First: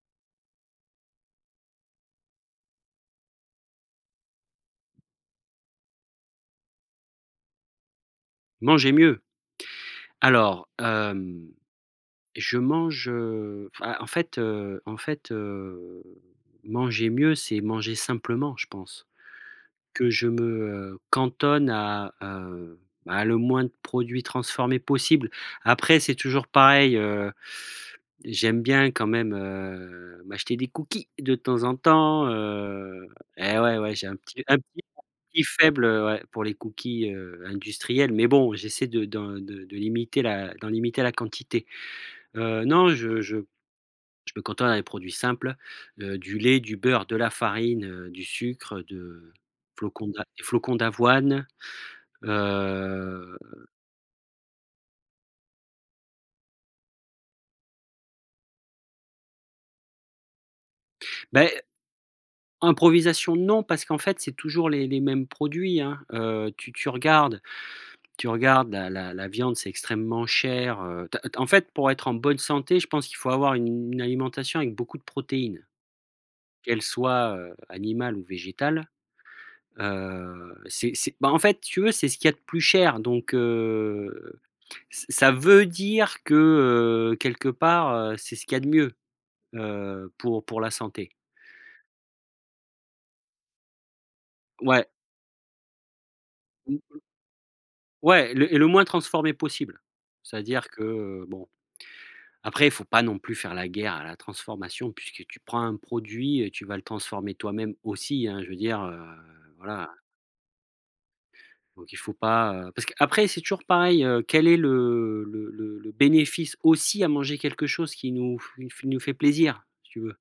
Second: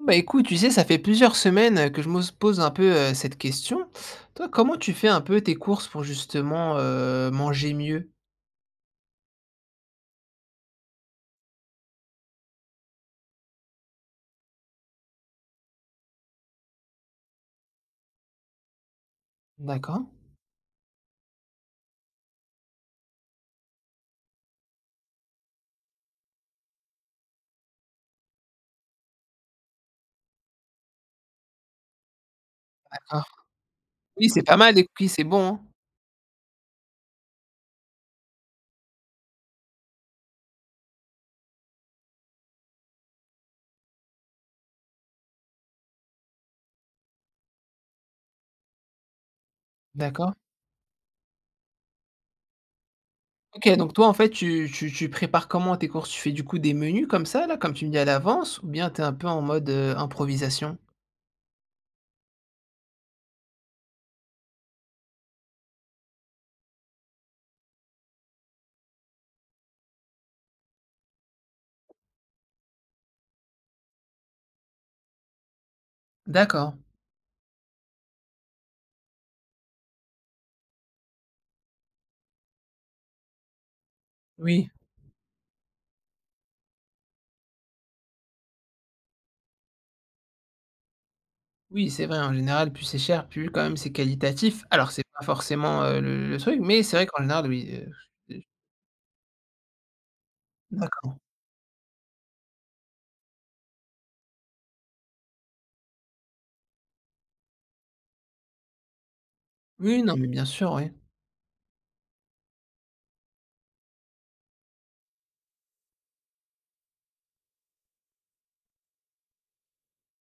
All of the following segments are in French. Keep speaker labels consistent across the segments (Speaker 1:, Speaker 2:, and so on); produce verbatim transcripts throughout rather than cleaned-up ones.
Speaker 1: Bah écoute, tu sais, ça fait plusieurs semaines que je me pose un peu euh, cette question. Toi, comment tu fais un peu tes courses pour justement euh, manger mieux?
Speaker 2: Manger mieux? Alors, hem, je mange, heu, enfin, en fait, heu en fait, heu, manger mieux, c'est manger simplement. Je pense
Speaker 1: D'accord.
Speaker 2: que je me heu, cantonne à, heu, à le moins de produits transformés possible. Après, c'est toujours pareil, heu, j'aime bien quand même, heu, m'acheter des cookies de temps en temps, heu
Speaker 1: D'accord.
Speaker 2: et ouais, ouais, j'ai un
Speaker 1: Oui, c'est
Speaker 2: petit
Speaker 1: pas
Speaker 2: un
Speaker 1: mal
Speaker 2: petit
Speaker 1: les cookies, c'est
Speaker 2: petit
Speaker 1: bon, hein.
Speaker 2: faible, heu, ouais, pour les cookies, heu, industriels, mais bon, j'essaie de d'en de de limiter la d'en limiter la quantité. Heu, non, je je je me cantonne à des produits simples, heu, du lait, du beurre, de la farine, heu, du sucre, de flocons d'a
Speaker 1: D'accord.
Speaker 2: des flocons d'avoine, heu,
Speaker 1: Ok, donc toi, en fait, tu, tu, tu prépares comment tes courses? Tu fais du coup des menus comme ça, là, comme tu me dis à l'avance, ou bien t'es un peu en mode euh, improvisation?
Speaker 2: beh, improvisation non, parce qu'en fait, c'est toujours les les mêmes produits, hein. Heu, tu tu regardes tu regardes la la la viande, c'est extrêmement cher. Heu, tu En fait, pour être en bonne santé, je pense qu'il faut avoir une une alimentation avec beaucoup de protéines,
Speaker 1: D'accord.
Speaker 2: qu'elles soient, heu, animales ou végétales. Heu, c'est c'est Bah, en fait, si tu veux, c'est ce qu'il y a de plus cher, donc heu
Speaker 1: Oui.
Speaker 2: Ç ça veut dire que, heu, quelque part, heu, c'est ce qu'il y a de mieux, heu, pour pour la santé.
Speaker 1: Oui, c'est vrai, en général, plus c'est cher, plus quand même c'est qualitatif.
Speaker 2: Ouais,
Speaker 1: Alors, c'est pas forcément, heu, le le truc, mais c'est
Speaker 2: m
Speaker 1: vrai qu'en général, oui, heu,
Speaker 2: ouais,
Speaker 1: je
Speaker 2: le et le moins transformé possible. C'est-à-dire que,
Speaker 1: d'accord.
Speaker 2: heu, bon, après, il faut pas non plus faire la guerre à la transformation, puisque tu prends un produit et tu vas le transformer toi-même aussi, hein. Je veux dire, heu, voilà.
Speaker 1: Oui, non, mais bien sûr, oui.
Speaker 2: Donc il faut pas, heu parce qu'après c'est toujours pareil, heu, quel est le le le le bénéfice aussi à manger quelque chose qui nous f nous fait plaisir, si tu veux?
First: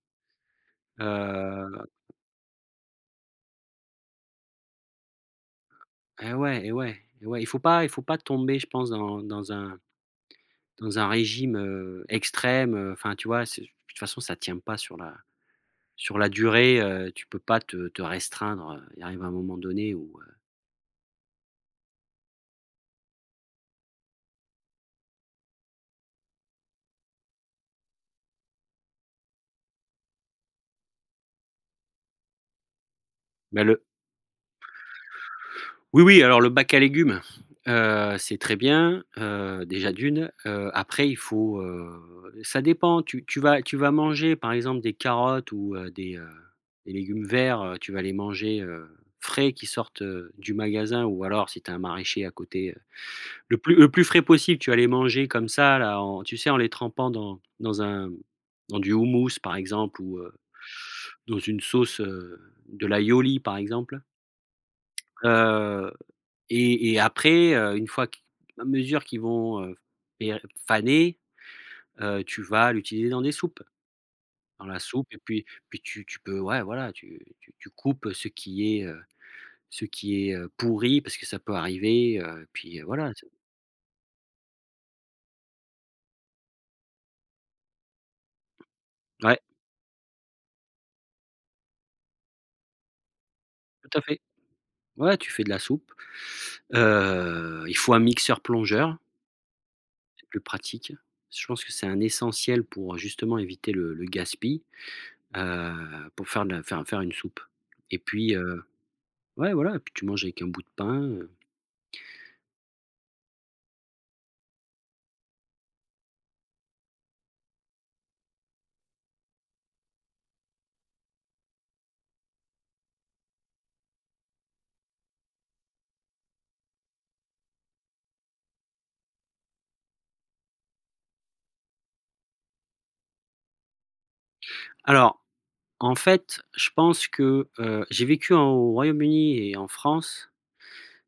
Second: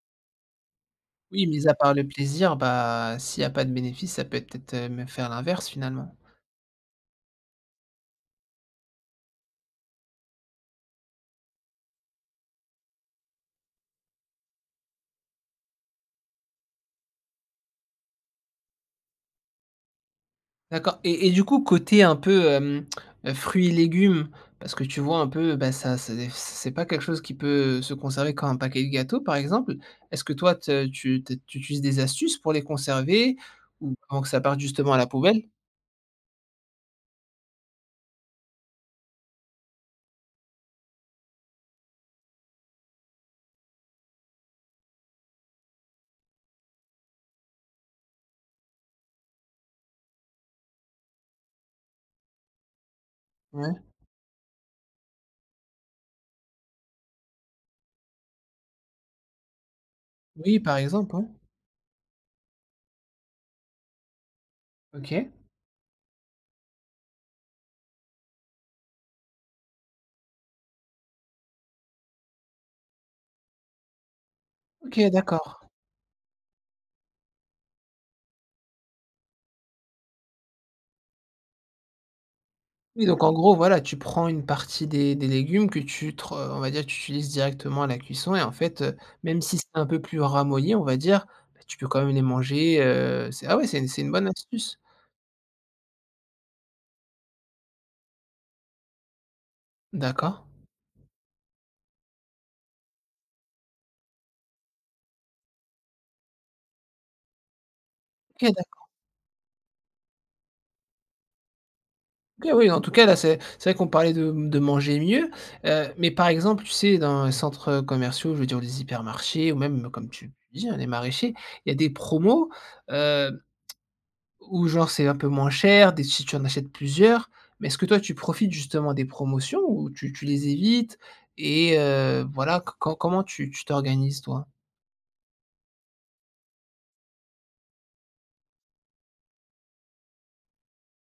Speaker 1: Oui, mis à
Speaker 2: Heu
Speaker 1: part le plaisir, bah, s'il y a pas de bénéfice, ça peut être peut-être, heu, même faire l'inverse finalement.
Speaker 2: Eh ouais, eh ouais, eh ouais, il faut pas il faut pas tomber, je pense, dans dans un dans un régime, heu, extrême, heu, enfin, tu vois? C'est de toute façon, ça tient pas sur la sur la durée, heu, tu peux pas te te restreindre, heu, il arrive un moment donné où, heu,
Speaker 1: D'accord. Et et du coup, côté un peu, hem, heu, fruits et légumes, parce que tu vois un peu, bah, ça c'est c'est pas quelque chose qui peut se conserver comme un paquet de gâteaux, par exemple. Est-ce que toi, te tu te- tu utilises des astuces pour les conserver
Speaker 2: bah, le
Speaker 1: ou avant que ça parte justement à la poubelle?
Speaker 2: oui, oui, alors le bac à légumes, heu, c'est très bien, heu, déjà d'une, heu, après il faut, heu, ça dépend. Tu tu vas tu vas manger par exemple des carottes, ou heu, des, heu, des légumes verts, heu, tu vas les manger, heu, frais qui sortent, heu, du magasin, ou alors si tu as un maraîcher à côté, heu, le
Speaker 1: Ouais.
Speaker 2: plus le plus frais possible. Tu vas les manger comme ça, là, en, tu sais, en les trempant dans dans un dans du houmous, par exemple, ou heu,
Speaker 1: Oui, par exemple, ouais.
Speaker 2: dans une sauce, heu, de l'aïoli par exemple,
Speaker 1: OK.
Speaker 2: euh, et et après, heu, une fois qu à mesure qu'ils vont, heu, pér faner, heu, tu vas l'utiliser dans des soupes. Dans la soupe,
Speaker 1: OK,
Speaker 2: et puis
Speaker 1: d'accord.
Speaker 2: puis tu tu peux ouais, voilà, tu tu tu coupes ce qui est, heu, ce qui est, heu, pourri, parce que ça peut arriver, heu, puis, heu,
Speaker 1: Oui,
Speaker 2: voilà,
Speaker 1: donc
Speaker 2: c'est
Speaker 1: en gros, voilà, tu prends une partie des des légumes que tu tr heu, on va dire, tu utilises directement à la cuisson et en fait, heu,
Speaker 2: ouais,
Speaker 1: même si c'est un peu plus ramolli, on va dire, bah, tu peux quand même les manger, heu, c'est ah ouais, c'est une
Speaker 2: tout à
Speaker 1: c'est une
Speaker 2: fait.
Speaker 1: bonne astuce.
Speaker 2: Ouais, tu fais de la soupe. Heu, il faut un mixeur plongeur, c'est
Speaker 1: D'accord.
Speaker 2: plus pratique. Je pense que c'est un essentiel pour justement éviter le le gaspille, heu, pour faire de la faire faire une soupe, et puis
Speaker 1: OK, d'accord.
Speaker 2: ouais, voilà, et puis tu manges avec un bout de pain, heu.
Speaker 1: OK, oui, en tout cas, là, c'est c'est vrai qu'on parlait de de manger mieux, heu, mais par exemple, tu sais, dans les centres commerciaux, je veux dire, les hypermarchés ou même, comme tu dis, hein, les maraîchers, il y a des promos, heu ou genre c'est un peu moins cher, des si tu en achètes plusieurs, mais est-ce que toi tu profites justement des promotions ou tu tu les évites? Et heu, voilà, co co comment tu tu t'organises, toi?
Speaker 2: Alors, en fait, je pense que, heu, j'ai vécu en au Royaume-Uni et en France,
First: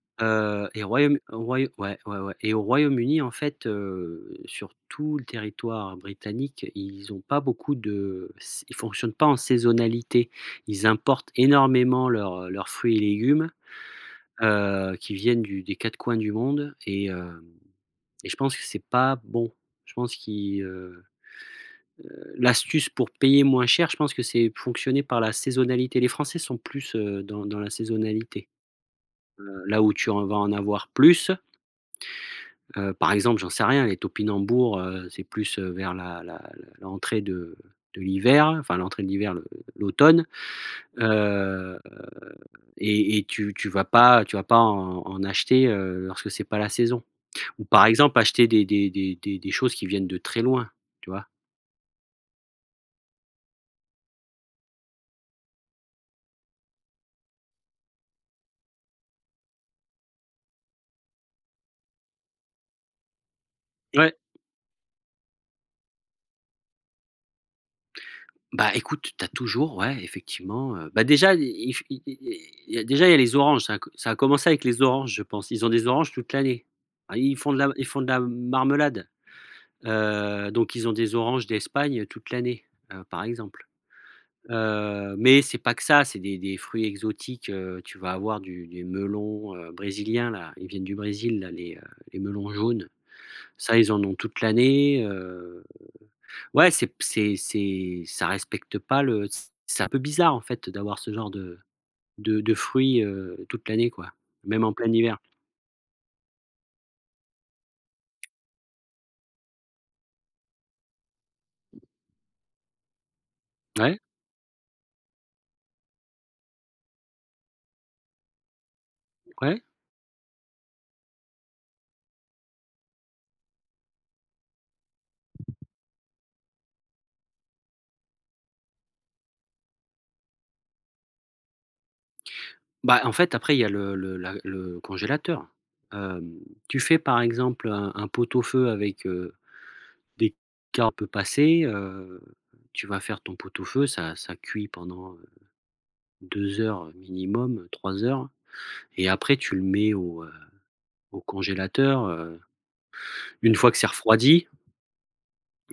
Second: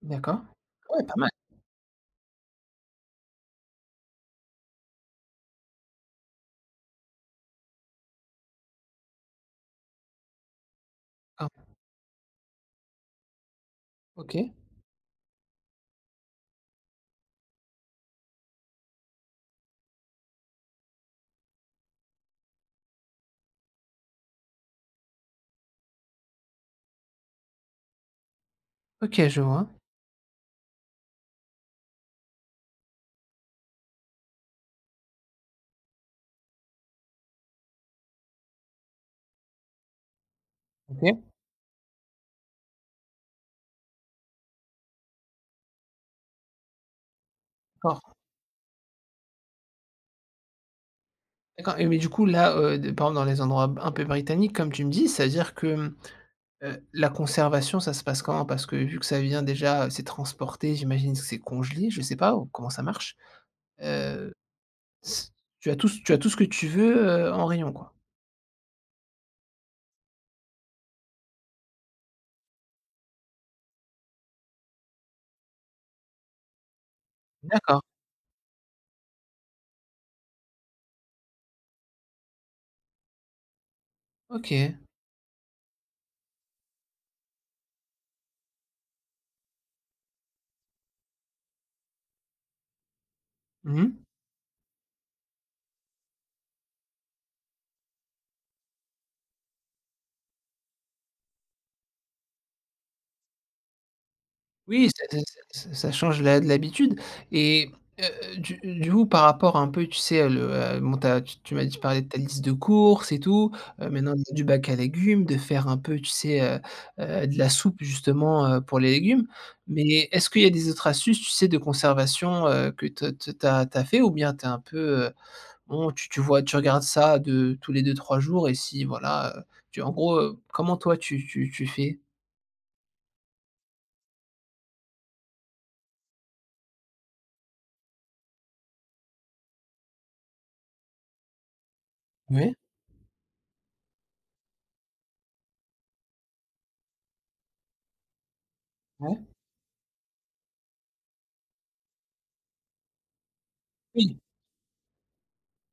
Speaker 1: D'accord.
Speaker 2: heu et au
Speaker 1: Ah ouais, pas
Speaker 2: Royaume
Speaker 1: mal.
Speaker 2: Royau ouais, ouais, ouais, et au Royaume-Uni, en fait, heu, sur tout le territoire britannique, ils ont pas beaucoup de s ils fonctionnent pas en saisonnalité. Ils importent
Speaker 1: Ah,
Speaker 2: énormément leurs, leurs fruits et légumes,
Speaker 1: OK.
Speaker 2: heu, qui viennent du des quatre coins du monde, et hem et je pense que c'est pas bon. Je pense qu'ils, euh, l'astuce pour payer moins cher, je pense que c'est fonctionner par la saisonnalité. Les Français sont plus, heu, dans dans la saisonnalité.
Speaker 1: OK, je
Speaker 2: Heu,
Speaker 1: vois.
Speaker 2: là où tu en vas en avoir plus, heu, par exemple, j'en sais rien, les topinambours, heu, c'est plus, heu, vers la la la l'entrée de de l'hiver, enfin l'entrée de l'hiver, le l'automne,
Speaker 1: OK,
Speaker 2: heu et et tu tu vas pas tu vas pas en en acheter, heu, lorsque c'est pas la saison. Ou par
Speaker 1: d'accord.
Speaker 2: exemple, acheter des des des des des choses qui viennent de très loin, tu vois?
Speaker 1: D'accord. Et mais du coup là, heu, de par exemple dans les endroits un peu britanniques comme tu me dis, c'est-à-dire que, mmh, la conservation, ça se passe comment? Parce que vu que ça vient déjà, heu, c'est transporté, j'imagine que c'est congelé, je sais pas ou comment ça marche?
Speaker 2: Ouais.
Speaker 1: Heu, c Tu as tout ce tu as tout ce que tu veux, heu, en rayon, quoi?
Speaker 2: Bah, écoute, t'as toujours, ouais, effectivement, heu, bah, déjà i il f i il y a déjà il y a les oranges, ça a co ça a commencé avec les oranges, je pense. Ils ont des oranges toute l'année. Ah, ils font de la
Speaker 1: D'accord,
Speaker 2: ils font de la marmelade, heu, donc ils ont des oranges d'Espagne toute l'année, heu, par exemple.
Speaker 1: OK.
Speaker 2: Heu, mais c'est pas que ça, c'est des des fruits exotiques, heu, tu vas avoir du des melons, heu, brésiliens, là, ils viennent du Brésil, là, les, heu, les melons jaunes. Ça,
Speaker 1: Mmh.
Speaker 2: ils en ont toute l'année, heu ouais, c'est c'est c'est ça respecte pas le c'est un peu bizarre, en fait, d'avoir ce genre de de de fruits, heu, toute l'année, quoi, même en
Speaker 1: Oui,
Speaker 2: plein hiver.
Speaker 1: ça ça ça ça change la de l'habitude et heu, du du coup, par rapport un peu, tu sais, le, heu, bon, tu as tu tu m'as dit, tu parlais de ta liste de courses et tout, heu,
Speaker 2: Ouais,
Speaker 1: maintenant du bac à légumes, de faire un peu, tu sais, heu heu, de la soupe justement, heu, pour les légumes.
Speaker 2: ouais.
Speaker 1: Mais est-ce qu'il y a des autres astuces, tu sais, de conservation, heu, que te te tu as tu as fait ou bien tu es un peu, heu, bon, tu tu vois, tu regardes ça de tous les deux, trois jours et si voilà, heu, tu en gros, heu, comment toi tu tu tu fais?
Speaker 2: Bah, en fait, après, il y a le le la le congélateur. Hem, Tu fais, par exemple, un un pot-au-feu avec, heu, des carottes un peu passées, heu,
Speaker 1: Oui.
Speaker 2: tu vas faire ton pot-au-feu. Ça ça cuit pendant, heu, deux heures minimum, trois heures, et
Speaker 1: Ouais.
Speaker 2: après tu le mets au, heu, au congélateur, heu, une fois que c'est
Speaker 1: Oui.
Speaker 2: refroidi.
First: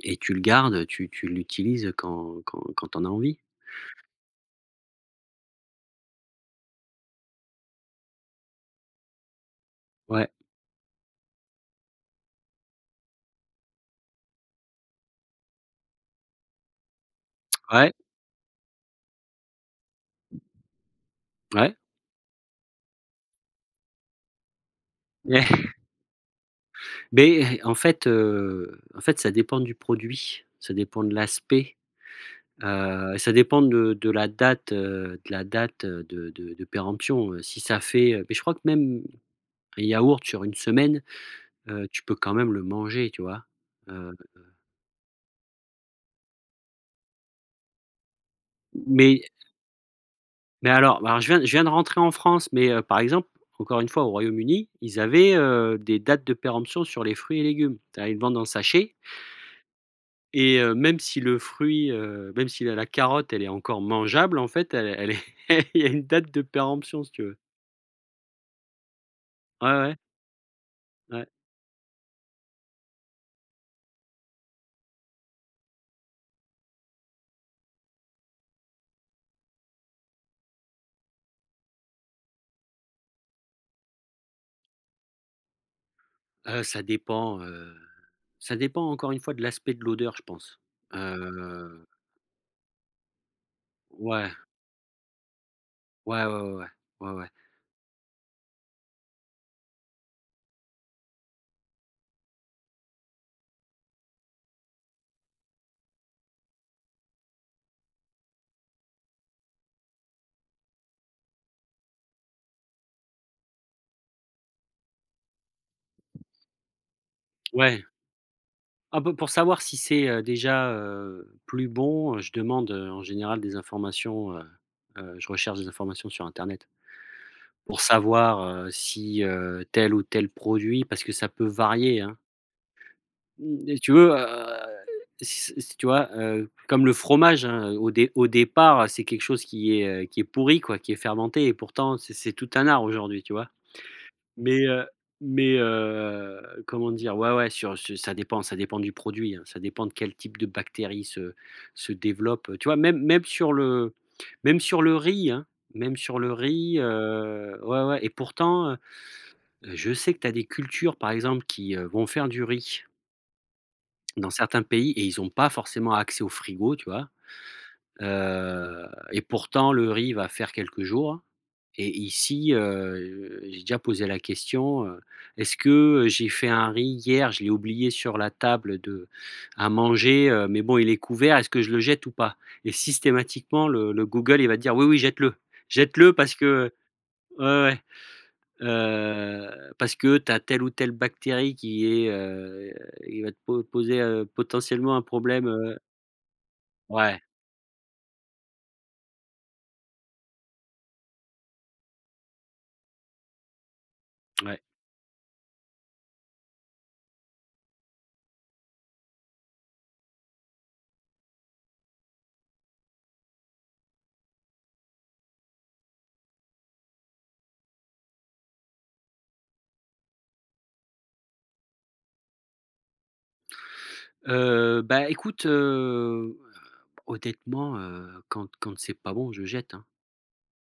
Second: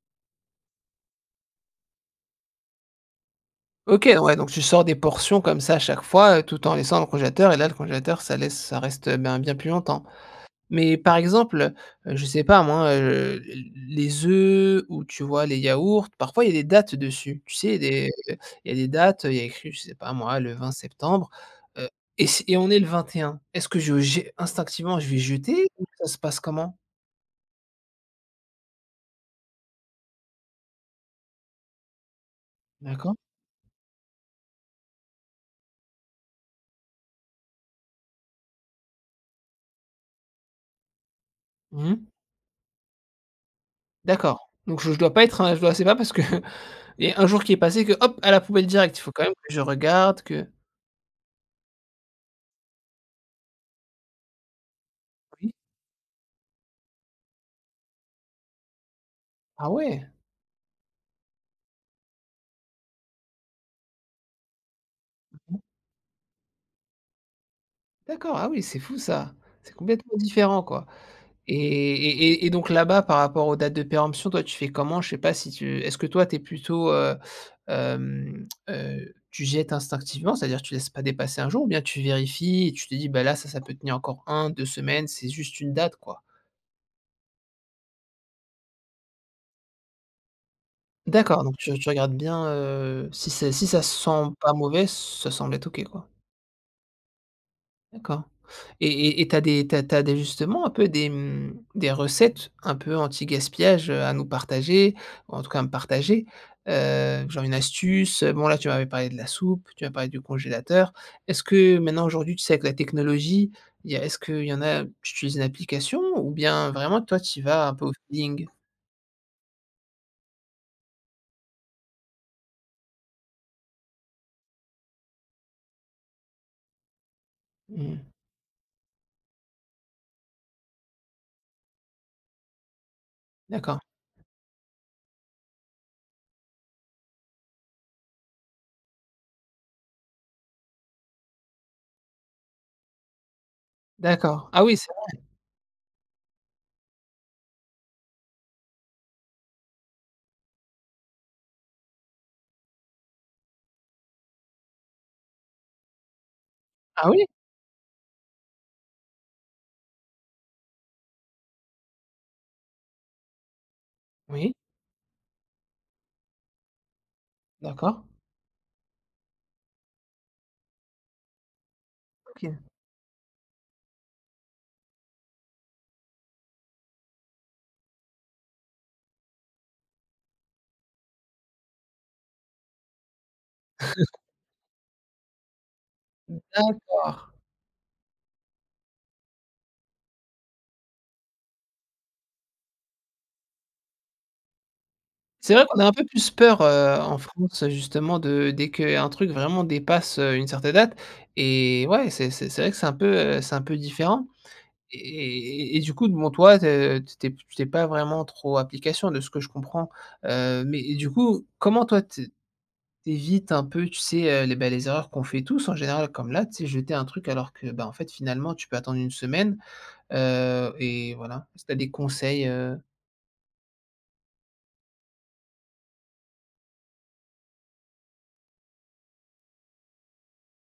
Speaker 2: Et tu le gardes, tu tu l'utilises quand quand quand tu en as envie.
Speaker 1: OK, ouais, donc tu sors des portions comme ça à chaque fois, heu, tout en laissant dans le congélateur. Et là, le congélateur, ça laisse ça reste, heu, ben, bien plus longtemps.
Speaker 2: Ouais,
Speaker 1: Mais par exemple, heu, je sais pas, moi, heu, les œufs, ou tu vois, les yaourts, parfois il y a des dates dessus. Tu sais,
Speaker 2: ouais,
Speaker 1: des euh, il y a des dates, il y a écrit, je sais pas, moi, le vingt septembre,
Speaker 2: ouais.
Speaker 1: heu et si et on est le vingt et un. Est-ce que je j'ai instinctivement, je vais
Speaker 2: Ouais.
Speaker 1: jeter, ou ça se passe comment?
Speaker 2: Mais en fait, heu, en fait, ça dépend du produit, ça dépend de l'aspect,
Speaker 1: D'accord.
Speaker 2: heu, ça dépend de de la date, heu, de la date, heu, de de de péremption, heu, si ça fait, heu mais je crois que même un yaourt sur une semaine, heu, tu
Speaker 1: Mmh.
Speaker 2: peux quand même le manger, tu vois? Heu,
Speaker 1: D'accord. Donc je je dois pas être un, je dois, c'est pas parce que et un jour qui est passé que hop, à la poubelle direct. Il faut
Speaker 2: mais
Speaker 1: quand même que je regarde, que
Speaker 2: Mais alors bah, alors je viens je viens de rentrer en France, mais, heu, par exemple, encore une fois, au Royaume-Uni, ils avaient,
Speaker 1: oui?
Speaker 2: heu, des dates de péremption sur les fruits et légumes. C'est-à-dire, ils vendent en sachet,
Speaker 1: Ah ouais?
Speaker 2: et, heu, même si le fruit, heu, même si la la carotte, elle est encore mangeable, en fait, elle elle est il y a une date de péremption, si tu veux.
Speaker 1: D'accord, ah oui, c'est fou ça.
Speaker 2: Ouais,
Speaker 1: C'est
Speaker 2: ouais,
Speaker 1: complètement différent, quoi.
Speaker 2: ouais.
Speaker 1: Et et et et donc là-bas, par rapport aux dates de péremption, toi, tu fais comment? Je sais pas si tu est-ce que toi, tu es plutôt, heu, hem, heu, tu jettes instinctivement, c'est-à-dire tu laisses pas dépasser un jour ou bien tu vérifies et tu te dis: «Bah là, ça, ça peut tenir encore un deux semaines, c'est juste une date, quoi».
Speaker 2: Heu, ça dépend, heu, ça dépend encore une fois de l'aspect, de l'odeur, je pense.
Speaker 1: D'accord, donc tu
Speaker 2: Heu,
Speaker 1: tu regardes bien, heu, si c'est si ça sent
Speaker 2: ouais,
Speaker 1: pas mauvais, ça semble être OK, quoi.
Speaker 2: ouais, ouais, ouais, ouais, ouais, ouais.
Speaker 1: D'accord. Et et et tu as des tu as tu as des, justement, un peu des, mmh, des recettes un peu anti-gaspillage, heu, à nous partager, ou en tout cas à me partager? Heu, genre une astuce, heu, bon là tu m'avais parlé de la soupe, tu m'as parlé du congélateur. Est-ce que maintenant aujourd'hui, tu sais, avec la technologie, il y a est-ce qu'il y en a tu utilises une application ou bien vraiment toi tu y vas un
Speaker 2: Ouais.
Speaker 1: peu au feeling?
Speaker 2: Ah bah, pour savoir si c'est, heu, déjà, heu, plus bon, heu, je demande, heu, en général, des informations, heu heu, je recherche des informations sur internet. Pour
Speaker 1: Mmh.
Speaker 2: savoir, heu, si, heu, tel ou tel produit, parce que ça peut varier, hein. Mmh, et si
Speaker 1: D'accord,
Speaker 2: tu veux, heu, s s tu vois, heu, comme le fromage, hein, au dé au départ, c'est quelque chose qui est, heu, qui est pourri, quoi, qui est fermenté, et pourtant c'est c'est tout un art aujourd'hui, tu vois?
Speaker 1: d'accord.
Speaker 2: Mais,
Speaker 1: Ah oui,
Speaker 2: heu
Speaker 1: c'est
Speaker 2: mais, heu, comment dire? Ouais, ouais, sur ce ça dépend ça dépend du produit, hein, ça dépend de quel type de bactéries se se développe, tu vois? Même même sur le même sur le riz, hein, même sur le riz,
Speaker 1: ah oui?
Speaker 2: heu, ouais, ouais, et pourtant, heu, je sais que tu as des cultures, par exemple, qui, heu, vont faire du riz dans
Speaker 1: Oui,
Speaker 2: certains pays, et ils ont pas forcément accès au frigo, tu vois?
Speaker 1: d'accord.
Speaker 2: Heu et pourtant, le riz va faire quelques jours. Et ici,
Speaker 1: OK.
Speaker 2: heu, j'ai déjà posé la question, heu: «Est-ce que j'ai fait un riz hier, je l'ai oublié sur la table de à manger, heu, mais bon, il est couvert, est-ce que je le jette ou pas?» Et systématiquement, le le Google il va te dire: «Oui, oui, jette-le, jette-le parce que»
Speaker 1: D'accord.
Speaker 2: ouais, ouais, heu, «parce que tu as telle ou telle bactérie qui est, heu» il va te po poser, heu, potentiellement, un problème,
Speaker 1: C'est vrai
Speaker 2: heu
Speaker 1: qu'on a un peu plus peur, heu, en
Speaker 2: ouais,
Speaker 1: France, justement, de dès qu'un truc vraiment dépasse, heu, une certaine date, et ouais, c'est c'est c'est vrai que c'est un peu, heu, c'est un peu différent.
Speaker 2: ouais.
Speaker 1: Et et et du coup, bon, toi, te t'es t'es pas vraiment trop application, de ce que je comprends, heu, mais du coup, comment toi, tu tu un peu, tu sais, heu, les, bah, les erreurs qu'on fait tous en général, comme là, tu sais, jeter un truc alors que, bah, en fait, finalement, tu peux attendre une semaine, heu et voilà. Est-ce des conseils, heu?
Speaker 2: Heu, bah écoute, heu, honnêtement, heu, quand quand c'est pas bon, je jette, hein.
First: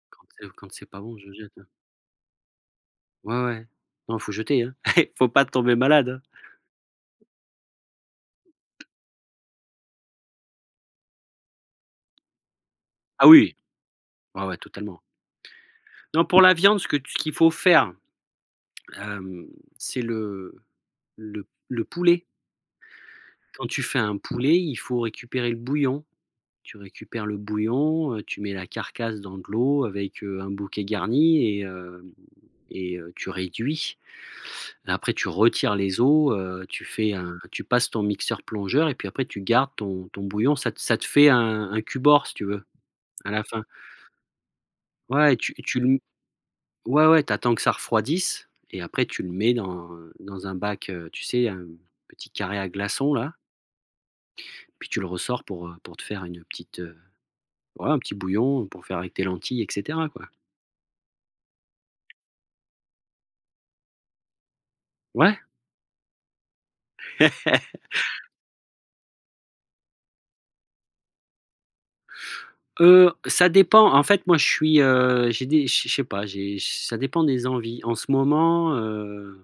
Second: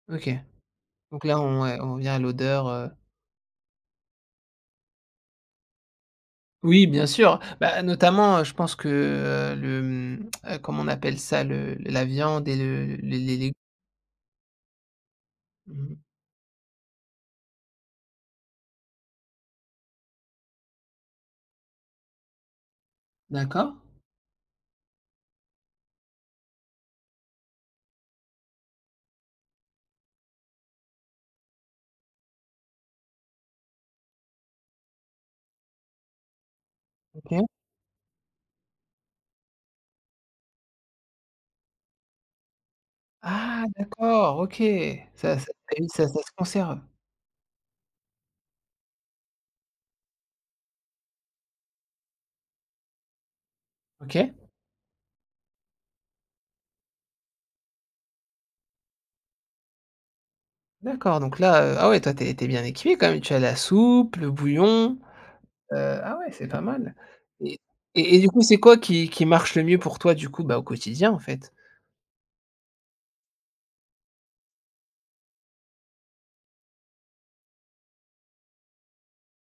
Speaker 2: Quand
Speaker 1: OK,
Speaker 2: c'est quand c'est pas bon,
Speaker 1: donc
Speaker 2: je
Speaker 1: là,
Speaker 2: jette,
Speaker 1: on
Speaker 2: hein.
Speaker 1: ouais, on revient à l'odeur.
Speaker 2: Ouais, ouais. Non, faut jeter, hein. Faut pas tomber malade, hein.
Speaker 1: Oui, bien sûr. Bah, notamment, heu, je pense que, heu, le, mmh, heu, comment on appelle ça? Le La viande et le les
Speaker 2: Ah
Speaker 1: les
Speaker 2: oui,
Speaker 1: lég.
Speaker 2: ouais, ouais, totalement.
Speaker 1: Mmh.
Speaker 2: Non, pour la viande, ce que tu ce qu'il faut faire, hem, c'est le le le poulet. Quand
Speaker 1: D'accord.
Speaker 2: tu fais un poulet, il faut récupérer le bouillon. Tu récupères le bouillon, heu, tu mets la carcasse dans de l'eau avec, heu, un bouquet garni, et hem et heu, tu réduis. Après tu retires les eaux, heu, tu fais un,
Speaker 1: OK.
Speaker 2: tu passes ton mixeur plongeur, et puis après tu gardes ton ton bouillon. Ça te ça te fait un un cube or, si tu veux, à la fin.
Speaker 1: Ah, d'accord, OK.
Speaker 2: Ouais, et
Speaker 1: Ça ça
Speaker 2: tu et tu
Speaker 1: Oui,
Speaker 2: le
Speaker 1: ça ça se conserve.
Speaker 2: ouais, ouais, t'attends que ça refroidisse, et après tu le mets dans dans un bac, heu, tu sais, un petit carré à glaçons, là.
Speaker 1: OK,
Speaker 2: Puis tu le ressors pour, heu, pour te faire une petite, heu, ouais, un petit bouillon pour faire avec tes lentilles et cetera, quoi.
Speaker 1: d'accord. Donc là, heu, ah ouais, toi, t'es es bien équipé quand même. Tu as la soupe, le bouillon.
Speaker 2: Ouais.
Speaker 1: Heu, ah ouais, c'est pas mal. et et et du coup, c'est quoi qui qui marche le mieux pour toi, du coup, bah, au quotidien, en fait?
Speaker 2: Heu, ça dépend. En fait, moi, je suis, heu, j'ai des je sais pas, j'ai, ça dépend des envies. En ce moment, heu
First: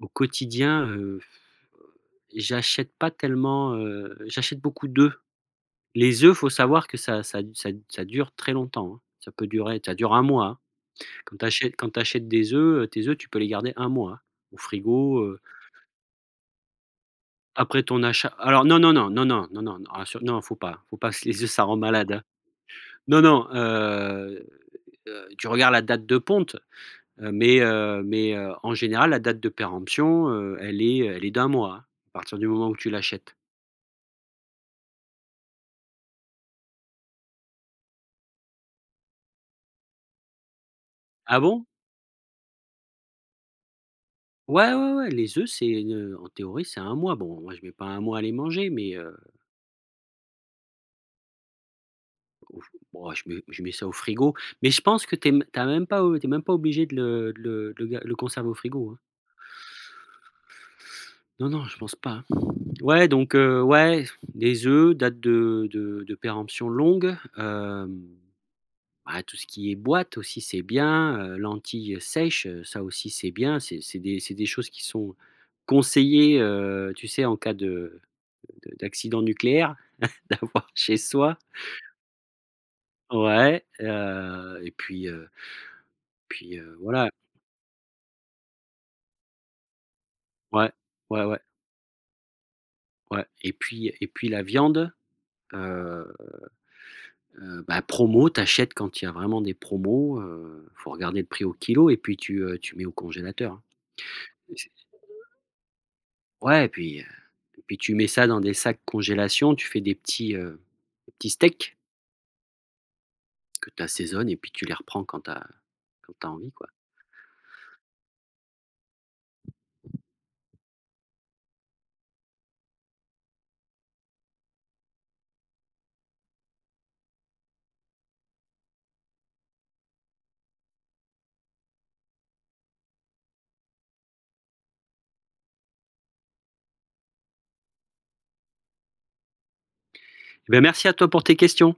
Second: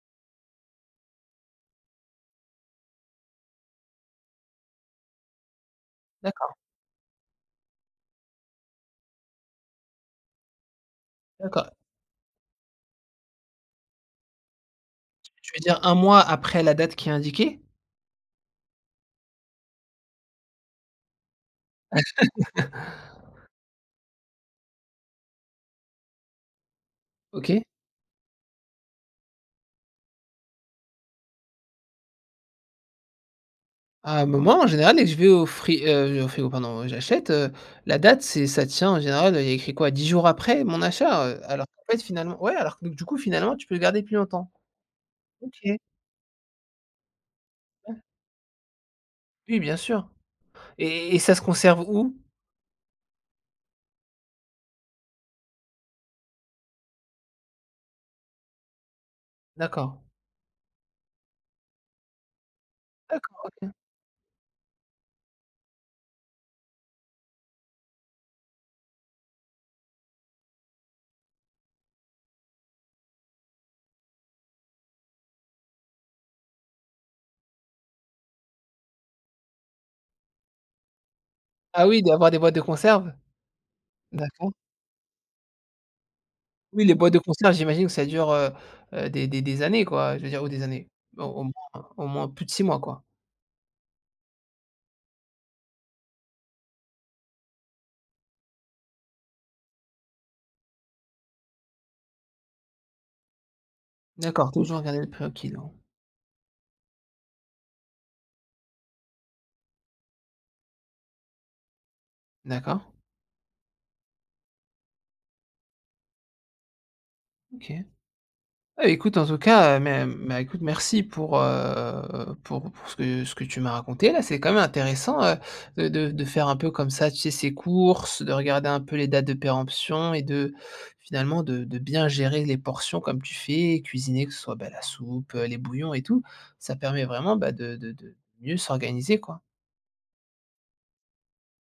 Speaker 2: au quotidien, heu, j'achète pas tellement, heu, j'achète beaucoup d'œufs. Les œufs, faut
Speaker 1: D'accord,
Speaker 2: savoir que ça ça ça ça dure très longtemps, hein. Ça peut durer ça dure un mois, hein. Quand tu
Speaker 1: d'accord.
Speaker 2: achètes, quand t'achètes des œufs, heu, tes œufs, tu peux les garder un mois, hein, au frigo, heu,
Speaker 1: Tu veux dire un mois après la date qui est indiquée?
Speaker 2: après ton achat. Alors non, non, non, non, non, non, non, non, rassure non, faut pas, faut pas, parce que les œufs, ça rend malade, hein. Non, non, heu heu, tu regardes la date de ponte, heu, mais
Speaker 1: OK.
Speaker 2: heu mais heu, en général, la date de péremption, heu, elle est elle est d'un mois, hein, à partir du moment où tu l'achètes.
Speaker 1: Ah, mais moi, en général, dès que je vais au fri heu, au frigo, pardon, euh, j'achète, heu, la date, c'est ça tient en général, il y a écrit quoi? Dix jours après mon achat,
Speaker 2: Ah
Speaker 1: heu,
Speaker 2: bon?
Speaker 1: alors qu'en fait, finalement, ouais, alors que du coup, finalement, tu peux le garder plus longtemps.
Speaker 2: Ouais, ouais, ouais, les œufs,
Speaker 1: OK.
Speaker 2: c'est, heu, en théorie, c'est un mois. Bon, moi, je mets pas
Speaker 1: Ouais.
Speaker 2: un mois à les manger, mais heu,
Speaker 1: Oui, bien sûr. Et et ça se conserve où?
Speaker 2: au bon, je mets, je mets ça au frigo. Mais je pense que t'es es m tu même pas t'es même pas obligé de le de le de le ga le conserver au frigo, hein.
Speaker 1: D'accord.
Speaker 2: Non, non, je pense pas, hein. Ouais, donc
Speaker 1: D'accord,
Speaker 2: heu,
Speaker 1: OK.
Speaker 2: ouais, les œufs, date de de de péremption longue. Hem, bah, tout ce qui est boîte aussi, c'est bien, heu, lentilles sèches, heu, ça aussi, c'est bien. C'est c'est des c'est des choses qui sont conseillées, heu, tu sais, en cas de de d'accident nucléaire. D'avoir chez soi,
Speaker 1: Ah oui, d'avoir des boîtes de conserve?
Speaker 2: ouais,
Speaker 1: D'accord.
Speaker 2: heu et puis, heu, puis, heu,
Speaker 1: Oui, les
Speaker 2: voilà.
Speaker 1: boîtes de conserve, j'imagine que ça dure, heu heu, des des des années, quoi, je veux dire, ou des
Speaker 2: Ouais,
Speaker 1: années, au
Speaker 2: ouais, ouais,
Speaker 1: au moins au moins plus de six mois, quoi.
Speaker 2: ouais, et puis et puis la viande, heu heu, bah, promo, tu achètes quand il y a vraiment des promos, heu, faut regarder le prix au kilo, et puis tu, heu, tu mets au congélateur, hein.
Speaker 1: D'accord,
Speaker 2: C'est
Speaker 1: toujours garder le prix au kilo.
Speaker 2: Ouais, et puis, heu, puis tu mets ça dans des sacs congélation. Tu fais des petits, heu, des petits steaks
Speaker 1: D'accord.
Speaker 2: que tu assaisonnes, et puis tu les reprends quand tu as quand tu as envie, quoi.
Speaker 1: OK. Heu, écoute, en tout cas, heu, mais mais écoute, merci pour, heu, pour pour ce que ce que tu m'as raconté là. C'est quand même intéressant, heu, de de de faire un peu comme ça, tu sais, ces courses, de regarder un peu les dates de péremption et de finalement de de bien gérer les portions comme tu fais, et cuisiner, que ce soit, bah, la soupe, heu, les bouillons et tout. Ça permet vraiment, bah, de de de mieux s'organiser, quoi.
Speaker 2: Bah, merci à toi pour tes questions.